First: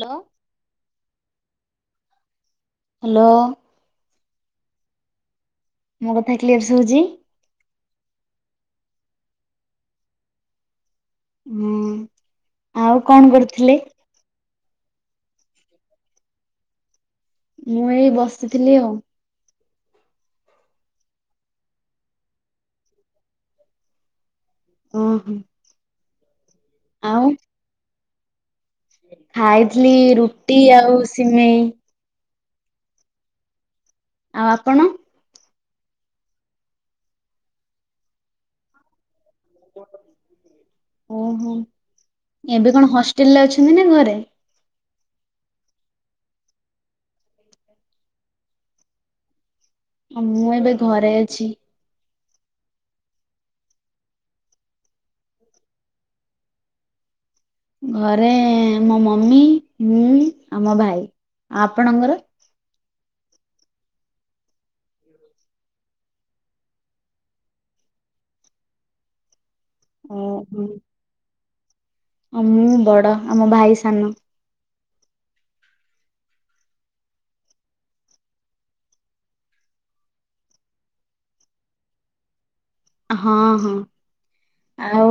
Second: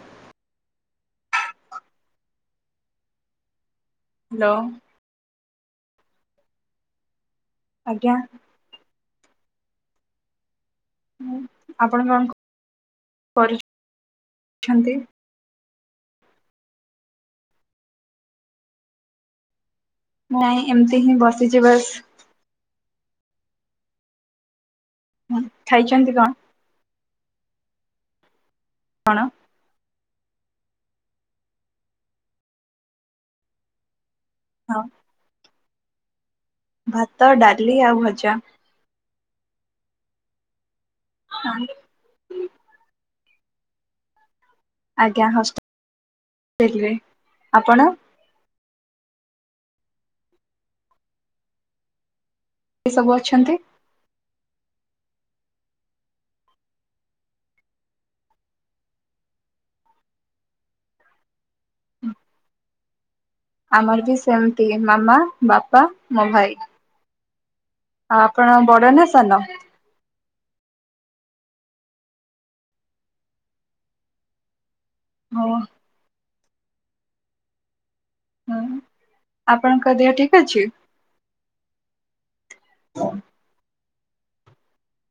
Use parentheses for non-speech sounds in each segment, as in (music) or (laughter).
Hello. Hello. Hello. ମୋ କଥା clear ଶୁଭୁଛି? ଆଜ୍ଞା। ହୁଁ ଆପଣ ହୁଁ। କଣ ଆଉ କଣ କରୁଥିଲେ? କରୁଛନ୍ତି? ମୁଁ ଏଇ ବସିଥିଲି ଆଉ। ନାଇଁ ଏମିତି ହିଁ ବସିଛି ବସିଛି ବାସ୍। ଓହୋଃ। ଖାଇଛନ୍ତି କଣ? ଆଉ କଣ? ଖାଇଥିଲି ରୁଟି ଆଉ ସିମେଇ। ଆଉ ହଁ ଆପଣ? ଭାତ, ଡାଲି, ଆଉ ଭଜା। ଓହୋଃ ଏବେ କଣ ହଷ୍ଟେଲ ରେ ଅଛନ୍ତି ନା ଘରେ? ଆଜ୍ଞା ହଷ୍ଟେଲ ରେ (unintelligible) ଆପଣ? ମୁଁ ଏବେ ଘରେ ଅଛି। କିଏ ସବୁ ଅଛନ୍ତି? ଘରେ ମୋ ମମି ମୁଁ ଆଉ ମୋ ଭାଇ ଆଉ ଆପଣଙ୍କର? ଆମର ବି ସେମିତି ମାମା, ବାପା, ମୋ ଭାଇ। ଆଉ ଆପଣ ବଡ଼ ନା ସାନ? ଓହୋଃ। ହ ମୁଁ ବଡ଼ ଆଉ ମୋ ଭାଇ ସାନ। ହଁ। ହୁଁ ଆପଣଙ୍କ ଦେହ ଠିକ ଅଛି? ହଁ ହଁ। ଆଉ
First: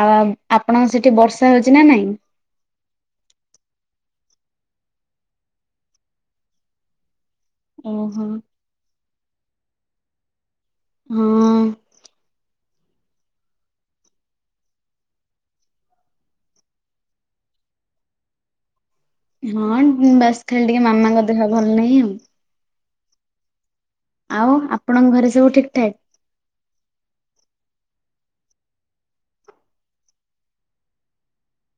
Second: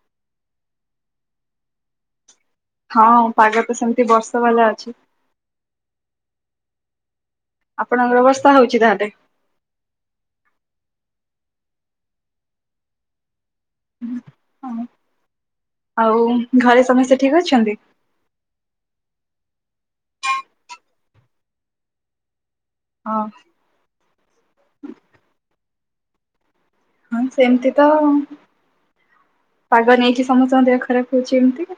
ଆଉ ଆପଣଙ୍କ ସେଠି ବର୍ଷା ହଉଛି ନା ନାଇଁ? ହଁ ପାଗ ତ ସେମିତି ବର୍ଷା ବାଲା ଅଛି। ଆପଣଙ୍କର ଓହୋ ବର୍ଷା ହଉଛି ତାହେଲେ? ହଁ। ହଁ ଆଉ ଘରେ ସମସ୍ତେ ଠିକ ଅଛନ୍ତି? ହଁ ବାସ୍ ଖାଲି ଟିକେ ମାମାଙ୍କ ଦେହ ଭଲ ନାହିଁ ଆଉ। ହଁ। ଆଉ ଆପଣଙ୍କ ଘରେ ସବୁ ଠିକ୍ ଠାକ୍? ହଁ ସେମିତି ତ ପାଗ ନେଇକି ସମସ୍ତଙ୍କ ଦେହ ଖରାପ ହଉଛି ଏମିତି।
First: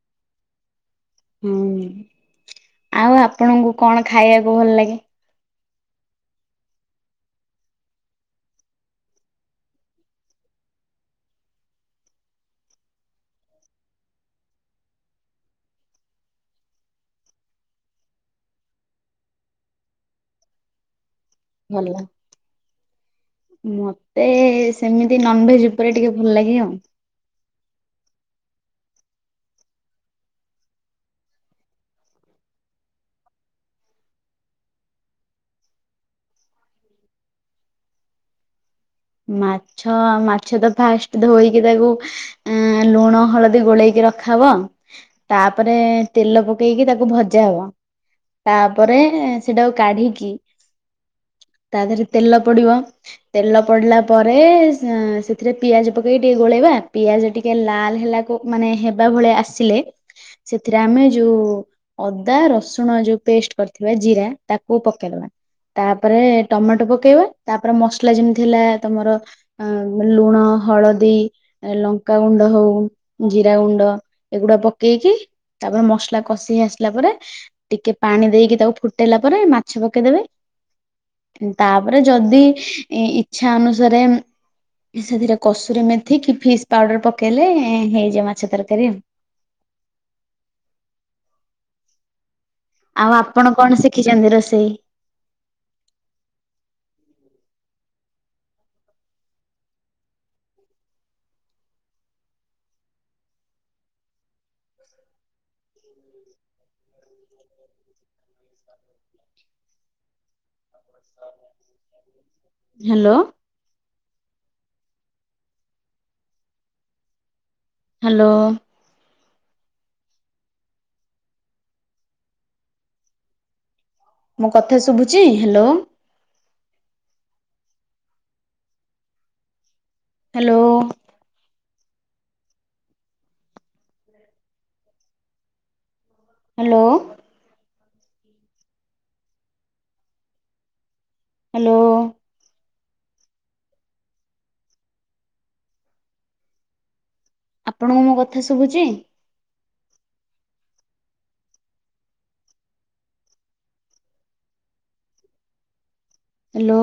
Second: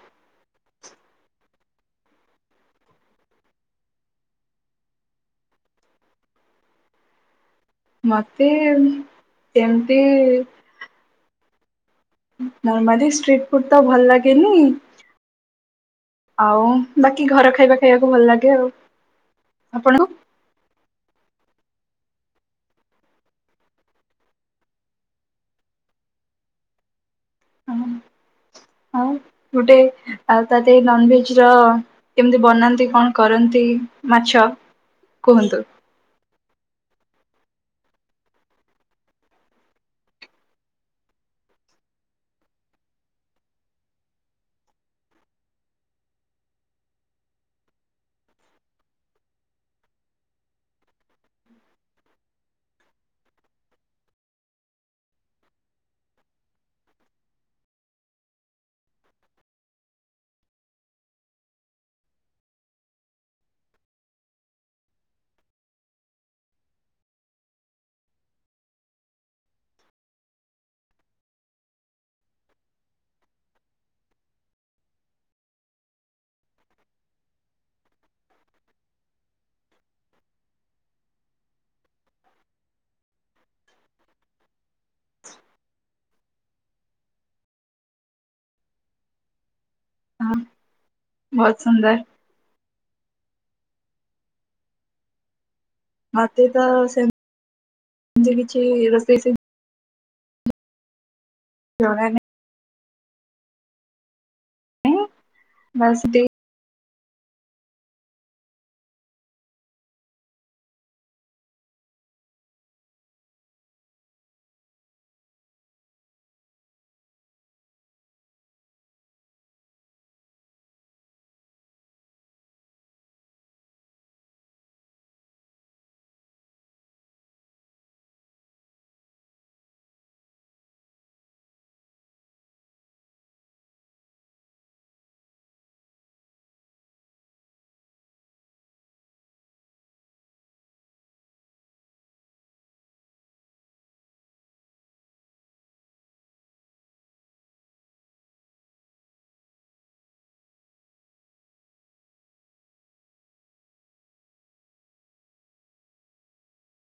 ହୁଁ ଆଉ ଆପଣଙ୍କୁ କଣ ଖାଇବାକୁ ଭଲ ଲାଗେ? ମତେ ସେମିତି ନର୍ମାଲି ଷ୍ଟ୍ରିଟ ଫୁଡ଼୍ ତ ଭଲ ଲାଗେନି ଆଉ ବାକି ଘର ଖାଇବା ଖାଇବାକୁ ଭଲ ଲାଗେ ଆଉ। ଆପଣଙ୍କୁ? ଭଲ ମତେ ସେମିତି ନନଭେଜ ଉପରେ ଟିକେ ଭଲଲାଗେ ଆଉ। ଆମ ଆଉ ଗୋଟେ ଆଉ ତା ଦେହରେ ନନଭେଜର କେମତି ବନାନ୍ତି କଣ କରନ୍ତି ମାଛ କୁହନ୍ତୁ। ମାଛ ଆଉ ମାଛ ତ ଫାଷ୍ଟ ଧୋଇକି ତାକୁ ଆଁ ଲୁଣ ହଳଦୀ ଗୋଳେଇକି ରଖାହବ। ତାପରେ ତେଲ ପକେଇକି ତାକୁ ଭଜା ହବ। ତାପରେ ସେଟାକୁ କାଢି଼କି ତା ଦେହରେ ତେଲ ପଡ଼ିବ ତେଲ ପଡ଼ିଲା ପରେ ସେ ସେଥିରେ ପିଆଜ ପକେଇକି ଟିକେ ଗୋଳେଇବା ପିଆଜ ଟିକେ ଲାଲ ହେଲା ମାନେ ହେବା ଭଳି ଆସିଲେ ସେଥିରେ ଆମେ ଯୋଉ ଅଦା ରସୁଣ ଯୋଉ ପେଷ୍ଟ କରିଥିବା ଜିରା ତାକୁ ପକେଇଦବା। ତାପରେ ଟମାଟୋ ପକେଇବେ ତାପରେ ମସଲା ଯେମତି ହେଲା ତମର ଆ ଲୁଣ ମାନେ ଲୁଣ ହଳଦୀ ଏ ଲଙ୍କାଗୁଣ୍ଡ ହୋଉ ଜିରା ଗୁଣ୍ଡ ଏଗୁଡା ପକେଇକି ତାପରେ ମସଲା କଷି ହେଇ ଆସିଲା ପରେ ଟିକେ ପାଣି ଦେଇକି ତାକୁ ଫୁଟେଇଲା ପରେ ମାଛ ପକେଇଦେବେ। ତାପରେ ଯଦି ଇ ଇଚ୍ଛା ଅନୁସାରେ ଏ ସେଥିରେ କସୁରୀ ମେଥି କି ଫିସ୍ ପାଉଡ଼ର ପକେଇଲେ ହେଇଯିବ ମାଛ ତରକାରୀ। ବୋହୁତ୍ ସୁନ୍ଦର୍। ଆଉ ଆପଣ କଣ ଶିଖିଛନ୍ତି ରୋଷେଇ? ମତେ ତ ସେ-ତି କିଛି ରୋଷେଇ ଶି ଜଣାନା ହିଁ ବାସ୍ ତି ହାଲୋ। ହାଲୋ। ମୁଁ ମୋ କଥା ଶୁଭୁଚି ହାଲୋ? ହାଲୋ। ହାଲୋ। ହାଲୋ। ଆପଣଙ୍କୁ ମୋ କଥା ଶୁଭୁଚି? ହାଲୋ।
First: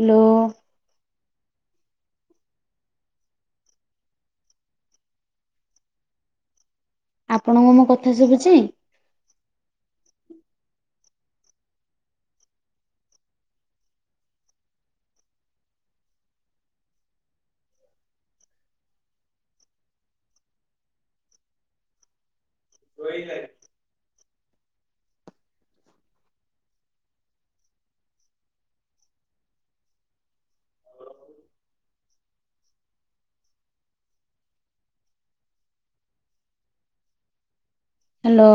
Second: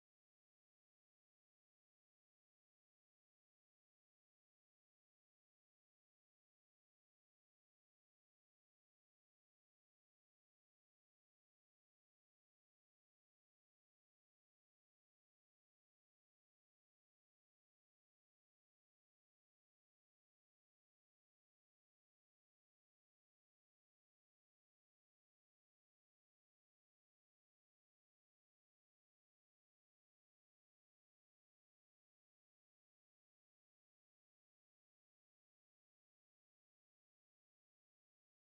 ହାଲୋ। ଆପଣଙ୍କୁ ମୋ କଥା ଶୁଭୁଚି? (unintelligible) ହାଲୋ।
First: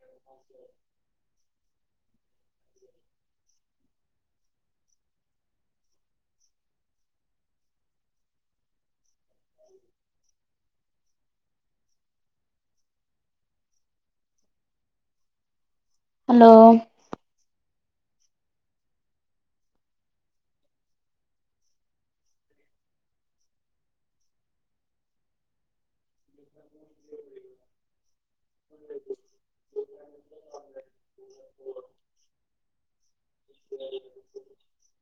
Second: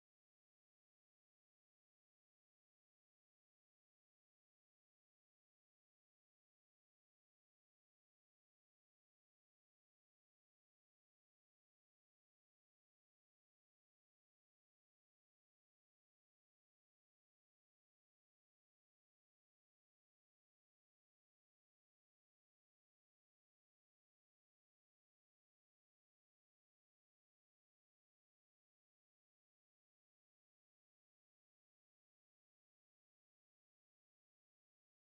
ହଁ ଶୁବେ ହାଲୋ। (unintelligible) (unintelligible)